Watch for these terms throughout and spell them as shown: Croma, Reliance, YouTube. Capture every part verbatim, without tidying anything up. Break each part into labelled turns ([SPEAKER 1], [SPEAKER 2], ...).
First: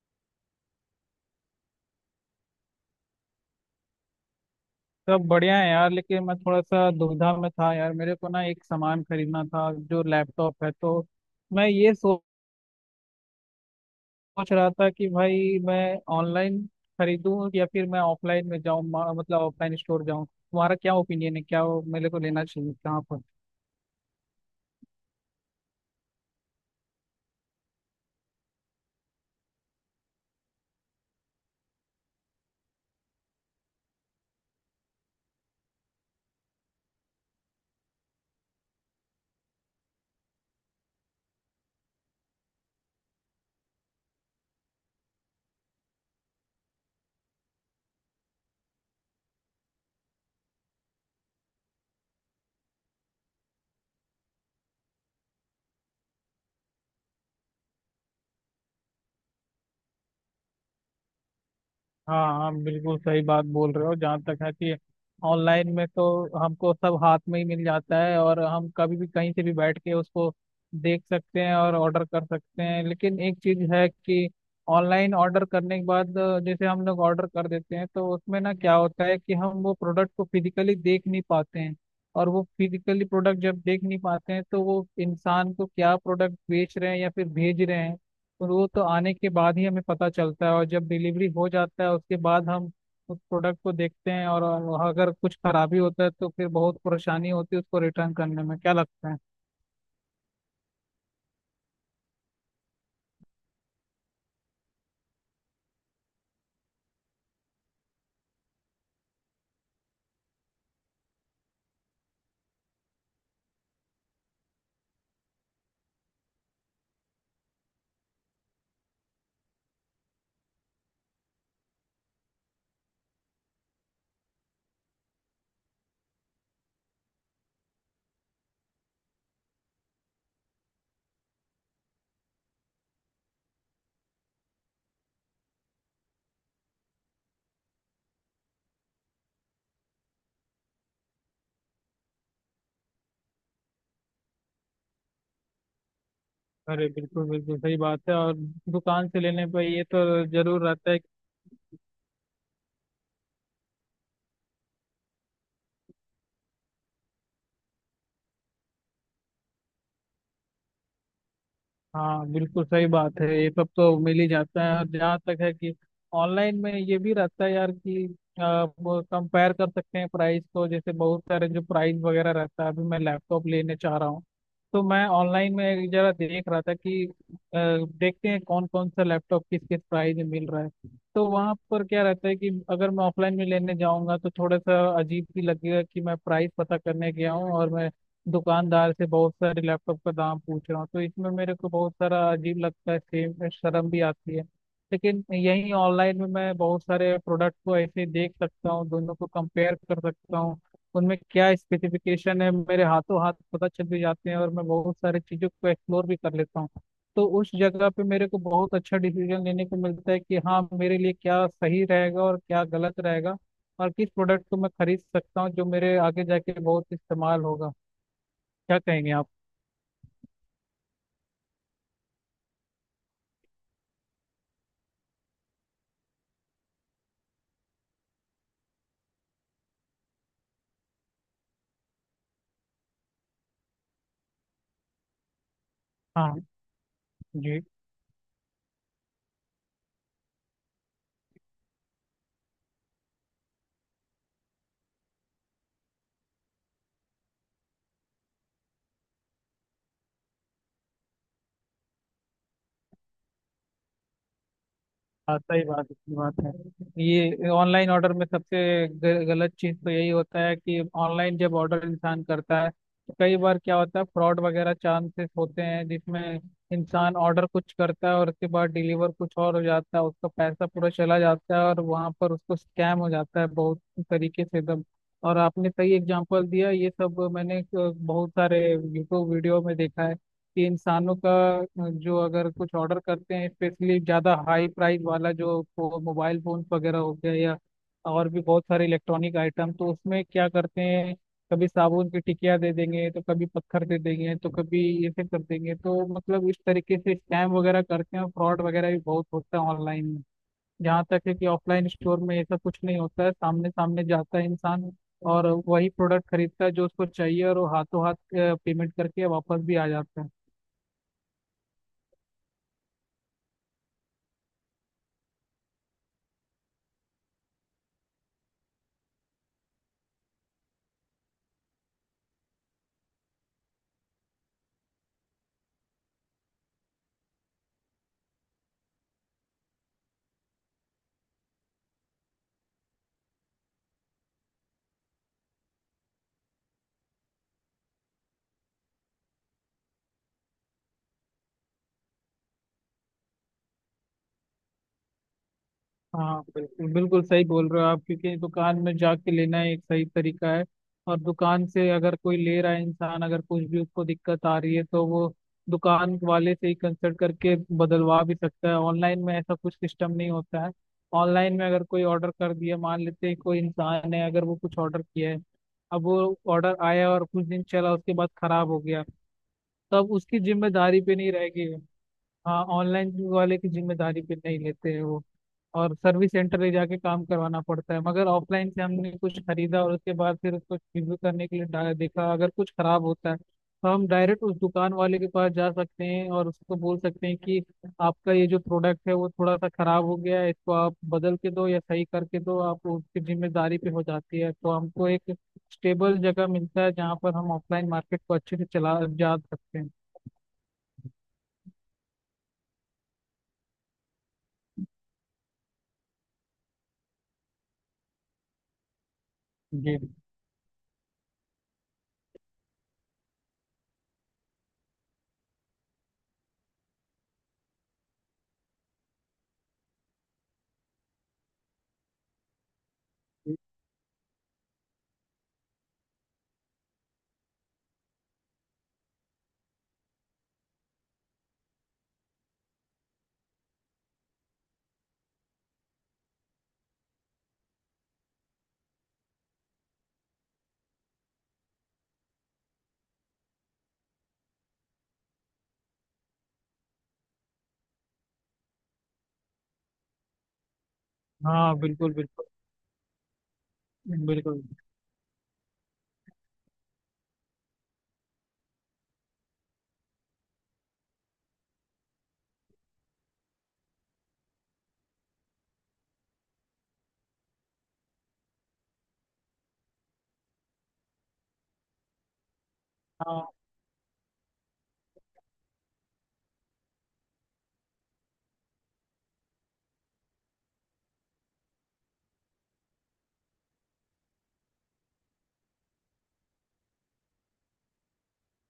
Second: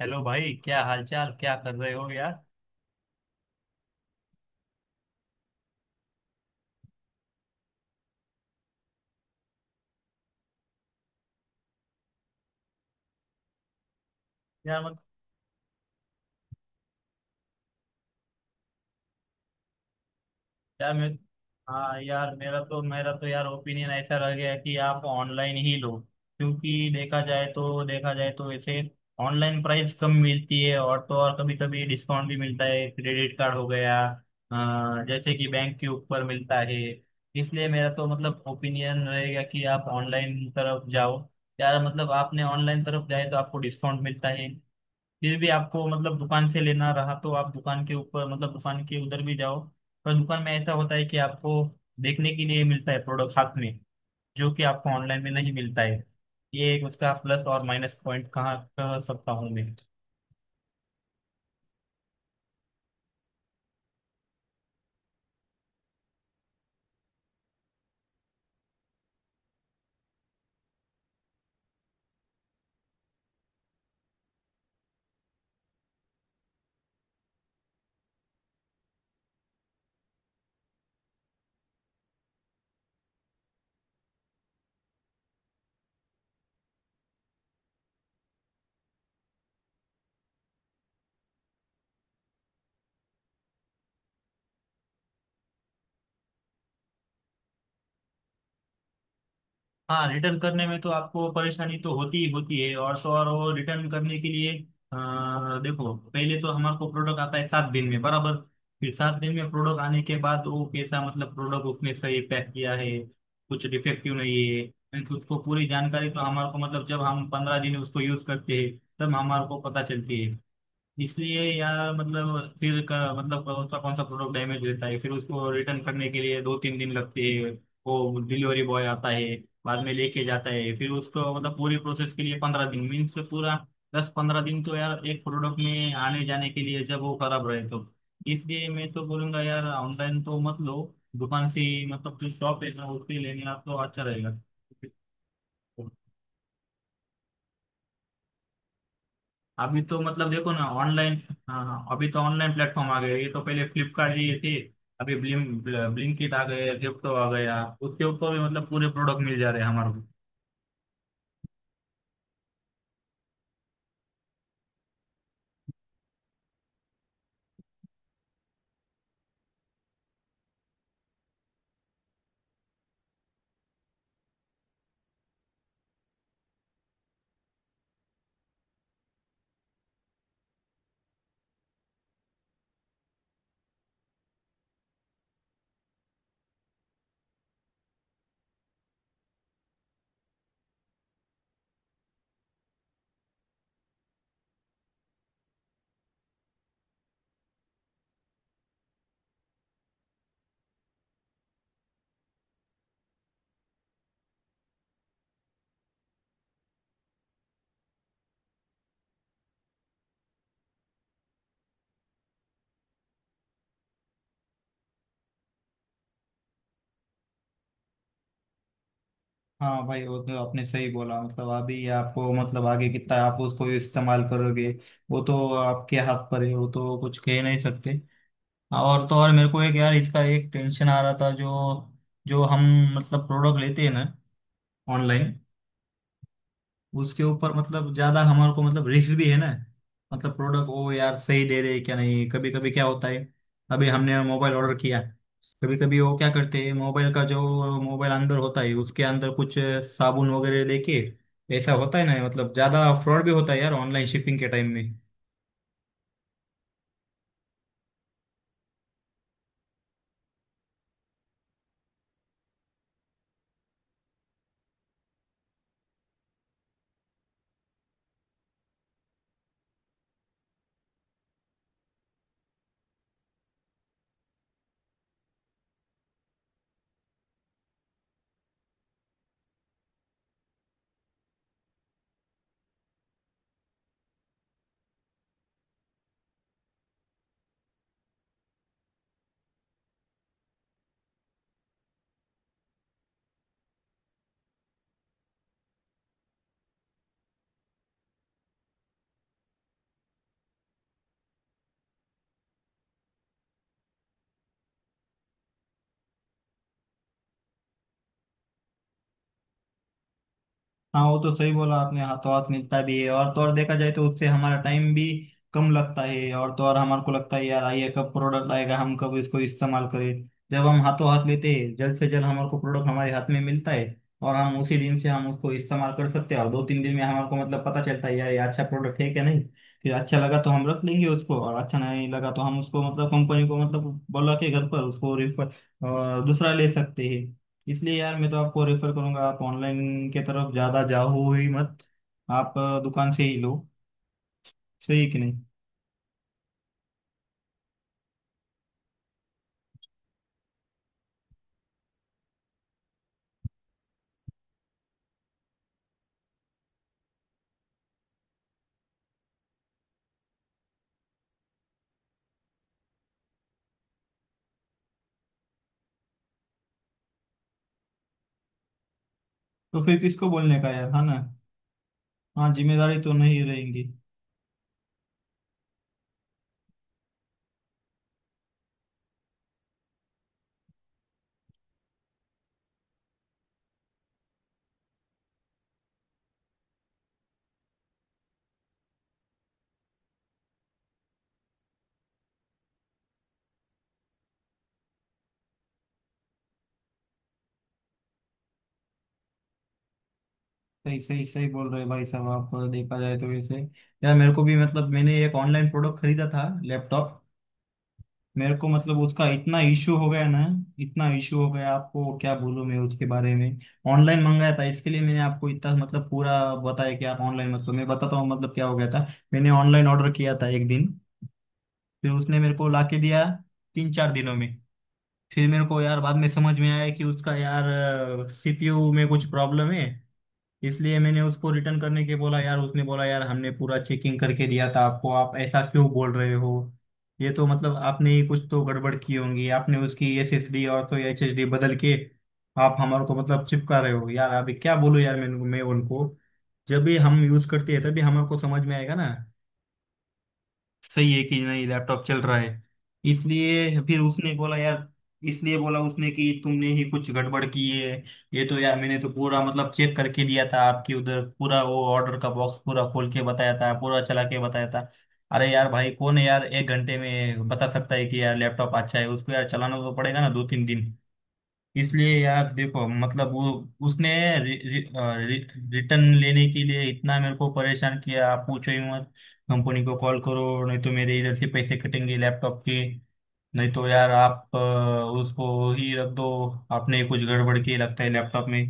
[SPEAKER 1] Hello भाई, क्या हालचाल, क्या कर रहे हो यार।
[SPEAKER 2] सब बढ़िया है यार। लेकिन मैं थोड़ा सा दुविधा में था यार। मेरे को ना एक सामान खरीदना था, जो लैपटॉप है। तो मैं ये सोच रहा
[SPEAKER 1] यार
[SPEAKER 2] था
[SPEAKER 1] मत
[SPEAKER 2] कि भाई मैं ऑनलाइन खरीदूं या फिर मैं ऑफलाइन में जाऊं, मा- मतलब ऑफलाइन स्टोर जाऊं। तुम्हारा
[SPEAKER 1] यार
[SPEAKER 2] क्या
[SPEAKER 1] मैं
[SPEAKER 2] ओपिनियन है, क्या वो
[SPEAKER 1] हाँ
[SPEAKER 2] मेरे को
[SPEAKER 1] यार,
[SPEAKER 2] लेना
[SPEAKER 1] मेरा
[SPEAKER 2] चाहिए,
[SPEAKER 1] तो
[SPEAKER 2] कहाँ
[SPEAKER 1] मेरा
[SPEAKER 2] पर?
[SPEAKER 1] तो यार ओपिनियन ऐसा रह गया है कि आप ऑनलाइन ही लो। क्योंकि देखा जाए तो देखा जाए तो वैसे ऑनलाइन प्राइस कम मिलती है, और तो और कभी कभी डिस्काउंट भी मिलता है, क्रेडिट कार्ड हो गया, अ, जैसे कि बैंक के ऊपर मिलता है। इसलिए मेरा तो मतलब ओपिनियन रहेगा कि आप ऑनलाइन तरफ जाओ। यार मतलब आपने ऑनलाइन तरफ जाए तो आपको डिस्काउंट मिलता है। फिर भी आपको मतलब दुकान से लेना रहा तो आप दुकान के ऊपर मतलब दुकान के उधर भी जाओ। पर दुकान में ऐसा होता है कि आपको देखने के लिए मिलता है प्रोडक्ट हाथ में, जो कि आपको ऑनलाइन में नहीं मिलता है। ये एक उसका प्लस और माइनस पॉइंट कहाँ कह सकता हूँ मैं।
[SPEAKER 2] हाँ हाँ, बिल्कुल सही बात बोल रहे हो। जहाँ तक है कि ऑनलाइन में तो हमको सब हाथ में ही मिल जाता है, और हम कभी भी कहीं से भी बैठ के उसको देख सकते हैं और ऑर्डर कर सकते हैं। लेकिन एक चीज है कि ऑनलाइन ऑर्डर करने के बाद, जैसे हम लोग ऑर्डर कर देते हैं, तो उसमें ना क्या होता है कि हम वो प्रोडक्ट को फिजिकली देख नहीं पाते हैं। और वो फिजिकली प्रोडक्ट जब देख नहीं पाते हैं, तो वो इंसान को क्या प्रोडक्ट बेच रहे हैं या फिर भेज रहे हैं, और वो तो आने के बाद ही हमें पता चलता है। और जब डिलीवरी हो जाता है, उसके बाद हम उस प्रोडक्ट को देखते हैं, और अगर कुछ खराबी होता है तो फिर बहुत परेशानी होती है उसको रिटर्न करने में, क्या लगता है?
[SPEAKER 1] हाँ, रिटर्न करने में तो आपको परेशानी तो होती ही होती है, और तो और वो रिटर्न करने के लिए अ, देखो, पहले तो हमारे को प्रोडक्ट आता है सात दिन में बराबर। फिर सात दिन में प्रोडक्ट आने के बाद वो कैसा मतलब प्रोडक्ट उसने सही पैक किया है, कुछ डिफेक्टिव नहीं है, मीन्स उसको पूरी जानकारी तो हमारे को मतलब जब हम पंद्रह दिन उसको यूज करते हैं तब हमारे को पता चलती है। इसलिए या मतलब फिर का मतलब कौन सा कौन सा प्रोडक्ट डैमेज रहता है, फिर उसको रिटर्न करने के लिए दो तीन दिन लगते हैं। वो डिलीवरी बॉय आता है, बाद में लेके जाता है, फिर उसको मतलब पूरी प्रोसेस के लिए पंद्रह दिन मीन्स पूरा दस पंद्रह दिन तो यार एक प्रोडक्ट में आने जाने के लिए जब वो खराब रहे तो। इसलिए मैं तो बोलूंगा यार ऑनलाइन तो मत लो, दुकान से ही, मतलब जो शॉप है ना उससे लेने आप तो अच्छा रहेगा।
[SPEAKER 2] अरे बिल्कुल बिल्कुल सही बात है, और दुकान से लेने पर
[SPEAKER 1] अभी
[SPEAKER 2] ये
[SPEAKER 1] तो
[SPEAKER 2] तो
[SPEAKER 1] मतलब देखो ना
[SPEAKER 2] जरूर रहता है।
[SPEAKER 1] ऑनलाइन। हाँ हाँ, अभी तो ऑनलाइन प्लेटफॉर्म आ गए, ये तो पहले फ्लिपकार्ट ये थे। अभी ब्लिंक ब्लिंकिट आ गए, जेप्टो आ गया, उसके ऊपर भी मतलब पूरे प्रोडक्ट मिल जा रहे हैं हमारे को।
[SPEAKER 2] हाँ बिल्कुल सही बात है, ये सब तो मिल ही जाता है। और जहाँ तक है कि ऑनलाइन में ये भी रहता है यार कि आप कंपेयर कर सकते हैं प्राइस को। जैसे बहुत सारे जो प्राइस वगैरह रहता है, अभी मैं लैपटॉप लेने चाह रहा हूँ, तो मैं ऑनलाइन में जरा देख रहा था कि अ, देखते हैं कौन कौन सा लैपटॉप किस किस प्राइस में मिल रहा है। तो वहाँ पर क्या रहता है कि अगर मैं ऑफलाइन में लेने जाऊँगा तो थोड़ा सा अजीब भी लगेगा कि मैं प्राइस पता करने गया हूँ और मैं दुकानदार से बहुत सारे लैपटॉप का दाम पूछ रहा हूँ। तो इसमें मेरे को बहुत सारा अजीब लगता है, सेम शर्म भी आती है। लेकिन यहीं ऑनलाइन में मैं बहुत सारे प्रोडक्ट को ऐसे देख सकता हूँ, दोनों को कंपेयर कर सकता हूँ, उनमें क्या स्पेसिफिकेशन है मेरे हाथों हाथ पता चल भी जाते हैं, और मैं बहुत सारी चीज़ों को एक्सप्लोर भी कर लेता हूँ। तो उस जगह पे मेरे को बहुत अच्छा डिसीजन लेने को मिलता है कि हाँ मेरे लिए क्या सही रहेगा और क्या गलत रहेगा, और किस प्रोडक्ट को मैं खरीद सकता हूँ जो मेरे आगे जाके बहुत इस्तेमाल होगा। क्या कहेंगे आप?
[SPEAKER 1] हाँ भाई वो तो आपने सही बोला, मतलब अभी ये आपको मतलब आगे कितना आप उसको इस्तेमाल करोगे वो तो आपके हाथ पर है, वो तो कुछ कह नहीं सकते। और तो और मेरे को एक यार इसका एक टेंशन आ रहा था, जो जो हम मतलब प्रोडक्ट लेते हैं ना ऑनलाइन,
[SPEAKER 2] हाँ।
[SPEAKER 1] उसके ऊपर
[SPEAKER 2] जी।
[SPEAKER 1] मतलब ज्यादा हमारे को मतलब रिस्क भी है ना। मतलब प्रोडक्ट ओ यार सही दे रहे हैं क्या नहीं, कभी कभी क्या होता है, अभी हमने मोबाइल ऑर्डर किया, कभी कभी वो क्या करते हैं मोबाइल का, जो मोबाइल अंदर होता है उसके अंदर कुछ साबुन वगैरह लेके ऐसा होता है ना, मतलब ज्यादा फ्रॉड भी होता है यार ऑनलाइन शिपिंग के टाइम में।
[SPEAKER 2] हाँ सही बात, इसकी बात है। ये ऑनलाइन ऑर्डर में सबसे ग- गलत चीज़ तो यही होता है कि ऑनलाइन जब ऑर्डर इंसान करता है तो कई बार क्या होता है, फ्रॉड वगैरह चांसेस होते हैं, जिसमें इंसान ऑर्डर कुछ करता है और उसके बाद डिलीवर कुछ और हो जाता है, उसका पैसा पूरा चला जाता है और वहाँ पर उसको स्कैम हो जाता है बहुत तरीके से एकदम। और आपने सही एग्जांपल दिया, ये सब मैंने अ, बहुत सारे यूट्यूब वीडियो में देखा है कि इंसानों का अ, जो अगर कुछ ऑर्डर करते हैं स्पेशली ज़्यादा हाई प्राइस वाला, जो फो, मोबाइल फोन वगैरह हो गया या और भी बहुत सारे इलेक्ट्रॉनिक आइटम, तो उसमें क्या करते हैं, कभी साबुन की टिकिया दे देंगे तो कभी पत्थर दे देंगे तो कभी ऐसे कर देंगे। तो मतलब इस तरीके से स्कैम वगैरह करते हैं और फ्रॉड वगैरह भी बहुत होता है ऑनलाइन में। जहाँ तक है कि ऑफलाइन स्टोर में ऐसा कुछ नहीं होता है, सामने सामने जाता है इंसान और वही प्रोडक्ट खरीदता है जो उसको चाहिए, और वो हाथों हाथ पेमेंट करके वापस भी आ जाता है।
[SPEAKER 1] हाँ वो तो सही बोला आपने, हाथों हाथ मिलता भी है, और तो और देखा जाए तो उससे हमारा टाइम भी कम लगता है, और तो और हमारे को लगता है यार आइए कब प्रोडक्ट आएगा हम कब इसको इस्तेमाल करें, जब हम हाथों हाथ लेते हैं जल्द से जल्द हमारे को प्रोडक्ट हमारे हाथ में मिलता है, और हम उसी दिन से हम उसको इस्तेमाल कर सकते हैं, और दो तीन दिन में हमारे को मतलब पता चलता है यार ये अच्छा प्रोडक्ट है क्या नहीं। फिर अच्छा लगा तो हम रख लेंगे उसको, और अच्छा नहीं लगा तो हम उसको मतलब कंपनी को मतलब बोला के घर पर उसको रिफर दूसरा ले सकते हैं। इसलिए यार मैं तो आपको रेफर करूंगा आप ऑनलाइन के तरफ ज्यादा जाओ ही मत। आप अ, दुकान से ही लो, सही कि नहीं।
[SPEAKER 2] हाँ बिल्कुल बिल्कुल सही बोल रहे हो आप, क्योंकि दुकान में जाके लेना एक सही तरीका है। और दुकान से अगर कोई ले रहा है, इंसान अगर कुछ भी उसको दिक्कत आ रही है, तो वो दुकान वाले से ही कंसल्ट करके बदलवा भी सकता है। ऑनलाइन में ऐसा कुछ सिस्टम नहीं होता है। ऑनलाइन में अगर कोई ऑर्डर कर दिया, मान लेते हैं कोई इंसान है, अगर वो कुछ ऑर्डर किया है, अब वो ऑर्डर आया और कुछ दिन चला उसके बाद खराब हो गया,
[SPEAKER 1] तो फिर
[SPEAKER 2] तब
[SPEAKER 1] किसको
[SPEAKER 2] उसकी
[SPEAKER 1] बोलने का यार
[SPEAKER 2] जिम्मेदारी
[SPEAKER 1] है
[SPEAKER 2] पे
[SPEAKER 1] ना।
[SPEAKER 2] नहीं रहेगी।
[SPEAKER 1] हाँ,
[SPEAKER 2] हाँ,
[SPEAKER 1] जिम्मेदारी
[SPEAKER 2] ऑनलाइन
[SPEAKER 1] तो नहीं
[SPEAKER 2] वाले की
[SPEAKER 1] रहेंगी।
[SPEAKER 2] जिम्मेदारी पे नहीं लेते हैं वो, और सर्विस सेंटर ले जाके काम करवाना पड़ता है। मगर ऑफलाइन से हमने कुछ खरीदा और उसके बाद फिर उसको रिव्यू करने के लिए डा- देखा, अगर कुछ खराब होता है तो हम डायरेक्ट उस दुकान वाले के पास जा सकते हैं और उसको बोल सकते हैं कि आपका ये जो प्रोडक्ट है वो थोड़ा सा खराब हो गया है, इसको आप बदल के दो या सही करके दो। आप उसकी जिम्मेदारी पे हो जाती है, तो हमको एक स्टेबल जगह मिलता है जहाँ पर हम ऑफलाइन मार्केट को अच्छे से चला जा सकते हैं।
[SPEAKER 1] सही सही सही बोल रहे हैं भाई साहब आप, देखा जाए तो वैसे यार मेरे को भी मतलब मैंने एक ऑनलाइन प्रोडक्ट खरीदा था लैपटॉप। मेरे को मतलब उसका इतना इशू
[SPEAKER 2] जी।
[SPEAKER 1] हो गया ना, इतना इशू हो गया आपको क्या बोलूं मैं उसके बारे में। ऑनलाइन मंगाया था, इसके लिए मैंने आपको इतना मतलब पूरा बताया कि आप ऑनलाइन मत करो, मैं बताता हूँ मतलब क्या हो गया था। मैंने ऑनलाइन ऑर्डर किया था एक दिन, फिर उसने मेरे को लाके दिया तीन चार दिनों में। फिर मेरे को यार बाद में समझ में आया कि उसका यार सी पी यू में कुछ प्रॉब्लम है। इसलिए मैंने उसको रिटर्न करने के बोला यार, उसने बोला यार हमने पूरा चेकिंग करके दिया था आपको आप ऐसा क्यों बोल रहे हो। ये तो मतलब आपने ही कुछ तो गड़बड़ की होगी, आपने उसकी एस एस डी और तो एच एस डी बदल के आप हमारे को मतलब चिपका रहे हो यार। अभी क्या बोलूं यार मैं मैं उनको, जब भी हम यूज करते हैं तभी हमारे को समझ में आएगा ना, सही है कि नहीं
[SPEAKER 2] हाँ
[SPEAKER 1] लैपटॉप
[SPEAKER 2] बिल्कुल
[SPEAKER 1] चल रहा
[SPEAKER 2] बिल्कुल
[SPEAKER 1] है। इसलिए फिर उसने बोला
[SPEAKER 2] बिल्कुल।
[SPEAKER 1] यार, इसलिए बोला उसने कि तुमने ही कुछ गड़बड़ की है। ये तो यार मैंने तो पूरा मतलब चेक करके दिया था आपके उधर पूरा, वो ऑर्डर का बॉक्स पूरा खोल के बताया था, पूरा चला के बताया था। अरे यार भाई कौन है यार एक घंटे में बता सकता है कि यार लैपटॉप अच्छा है, उसको यार चलाना तो पड़ेगा ना दो तीन दिन। इसलिए यार देखो मतलब वो
[SPEAKER 2] हाँ
[SPEAKER 1] उसने रि, रि, अ, रि, रिटर्न लेने के लिए इतना मेरे को परेशान किया, आप पूछो ही मत। कंपनी को कॉल करो नहीं तो मेरे इधर से पैसे कटेंगे लैपटॉप के, नहीं तो यार आप अ, उसको ही रख दो, आपने कुछ गड़बड़ की लगता है लैपटॉप में।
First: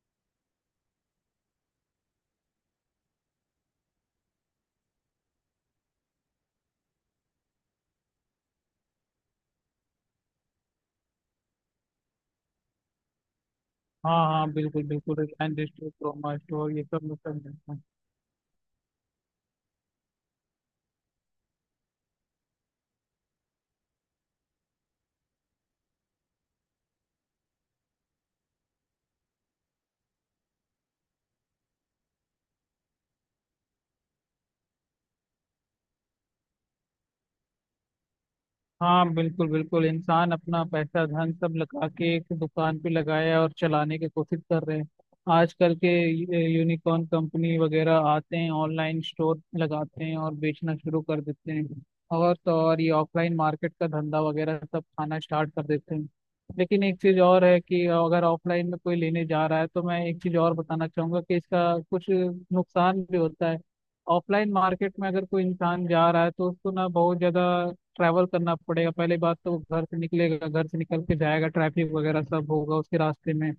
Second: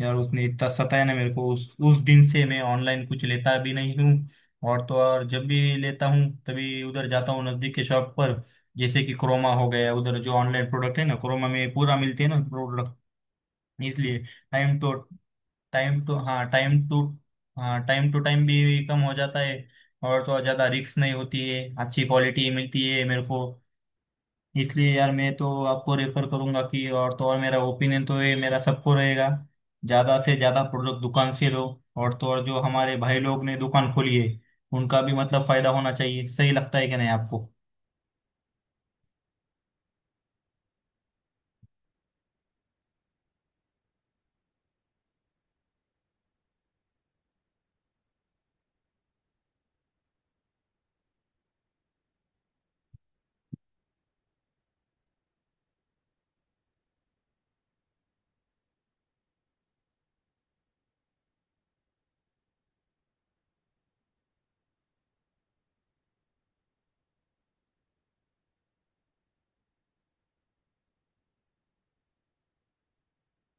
[SPEAKER 1] यार उसने इतना सताया ना मेरे को उस उस दिन से मैं ऑनलाइन कुछ लेता भी नहीं हूँ। और तो और जब भी लेता हूँ तभी उधर जाता हूँ नज़दीक के शॉप पर, जैसे कि क्रोमा हो गया, उधर जो ऑनलाइन प्रोडक्ट है ना क्रोमा में पूरा मिलते हैं ना प्रोडक्ट।
[SPEAKER 2] हाँ,
[SPEAKER 1] इसलिए
[SPEAKER 2] हाँ
[SPEAKER 1] टाइम
[SPEAKER 2] बिल्कुल
[SPEAKER 1] तो
[SPEAKER 2] बिल्कुल, Reliance store,
[SPEAKER 1] time to
[SPEAKER 2] Croma
[SPEAKER 1] हाँ
[SPEAKER 2] स्टोर, ये
[SPEAKER 1] टाइम टू
[SPEAKER 2] सब मैं सब देखता हूँ।
[SPEAKER 1] हाँ टाइम टू टाइम भी कम हो जाता है, और तो और ज़्यादा रिस्क नहीं होती है, अच्छी क्वालिटी मिलती है मेरे को। इसलिए यार मैं तो आपको रेफर करूंगा कि और तो और मेरा ओपिनियन तो ये मेरा सबको रहेगा, ज्यादा से ज्यादा प्रोडक्ट दुकान से लो। और तो और जो हमारे भाई लोग ने दुकान खोली है उनका भी मतलब फायदा होना चाहिए, सही लगता है कि नहीं आपको।
[SPEAKER 2] हाँ बिल्कुल बिल्कुल, इंसान अपना पैसा धन सब लगा के एक दुकान पे लगाया और चलाने की कोशिश कर रहे हैं। आजकल के यूनिकॉर्न कंपनी वगैरह आते हैं, ऑनलाइन स्टोर लगाते हैं और बेचना शुरू कर देते हैं, और तो और ये ऑफलाइन मार्केट का धंधा वगैरह सब खाना स्टार्ट कर देते हैं। लेकिन एक चीज़ और है कि अगर ऑफलाइन में कोई लेने जा रहा है, तो मैं एक चीज़ और बताना चाहूंगा कि इसका कुछ नुकसान भी होता है। ऑफलाइन मार्केट में अगर कोई इंसान जा रहा है, तो उसको ना बहुत ज़्यादा ट्रैवल करना पड़ेगा। पहले बात तो वो घर से निकलेगा, घर से निकल के जाएगा, ट्रैफिक वगैरह सब होगा उसके रास्ते में,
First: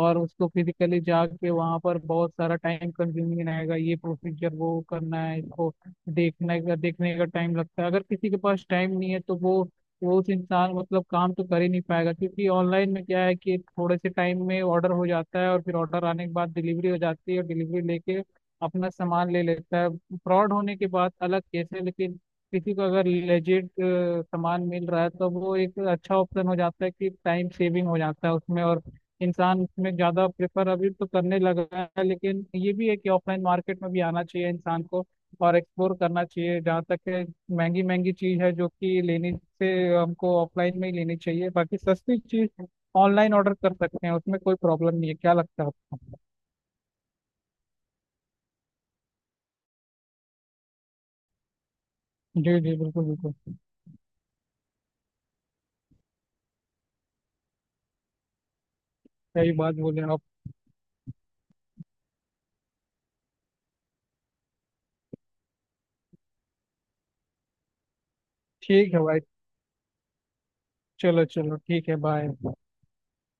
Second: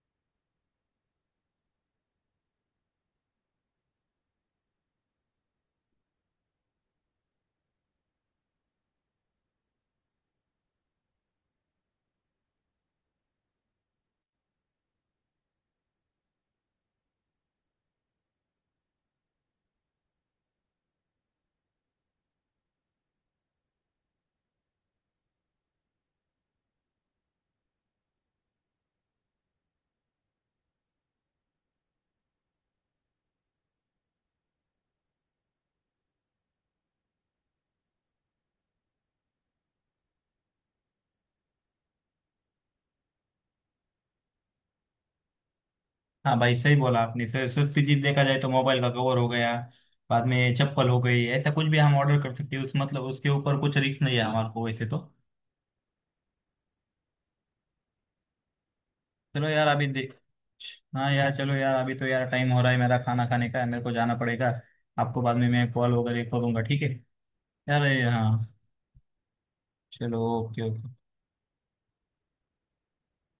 [SPEAKER 2] और उसको फिजिकली जाके वहां पर बहुत सारा टाइम कंज्यूमिंग रहेगा, ये प्रोसीजर वो करना है इसको। देखने का देखने का टाइम लगता है, अगर किसी के पास टाइम नहीं है तो वो वो उस इंसान मतलब काम तो कर ही नहीं पाएगा। क्योंकि ऑनलाइन में क्या है कि थोड़े से टाइम में ऑर्डर हो जाता है, और फिर ऑर्डर आने के बाद डिलीवरी हो जाती है और डिलीवरी लेके अपना सामान ले लेता है। फ्रॉड होने के बाद अलग केस है, लेकिन किसी को अगर लेजिट सामान मिल रहा है तो वो एक अच्छा ऑप्शन हो जाता है कि टाइम सेविंग हो जाता है उसमें, और इंसान उसमें ज्यादा प्रेफर अभी तो करने लगा है। लेकिन ये भी है कि ऑफलाइन मार्केट में भी आना चाहिए इंसान को, और एक्सप्लोर करना चाहिए। जहाँ तक है, महंगी महंगी चीज है जो कि लेने से हमको ऑफलाइन में ही लेनी चाहिए, बाकी सस्ती चीज ऑनलाइन ऑर्डर कर सकते हैं, उसमें कोई प्रॉब्लम नहीं है। क्या लगता है आपको?
[SPEAKER 1] हाँ भाई सही बोला आपने, स- सस्ती चीज देखा जाए तो मोबाइल का कवर हो गया, बाद में चप्पल हो गई, ऐसा कुछ भी हम ऑर्डर कर सकते
[SPEAKER 2] जी
[SPEAKER 1] हैं उस
[SPEAKER 2] जी
[SPEAKER 1] मतलब
[SPEAKER 2] बिल्कुल
[SPEAKER 1] उसके
[SPEAKER 2] बिल्कुल।
[SPEAKER 1] ऊपर कुछ रिस्क नहीं है हमारे को वैसे तो। चलो
[SPEAKER 2] सही
[SPEAKER 1] यार
[SPEAKER 2] बात
[SPEAKER 1] अभी
[SPEAKER 2] बोले
[SPEAKER 1] देख
[SPEAKER 2] आप।
[SPEAKER 1] हाँ यार, चलो यार अभी तो यार टाइम हो रहा है मेरा खाना खाने का, मेरे को जाना पड़ेगा। आपको बाद में मैं कॉल वगैरह करूँगा, ठीक है। यार ये, हाँ,
[SPEAKER 2] ठीक है भाई।
[SPEAKER 1] चलो ओके ओके।
[SPEAKER 2] चलो चलो, ठीक है, बाय।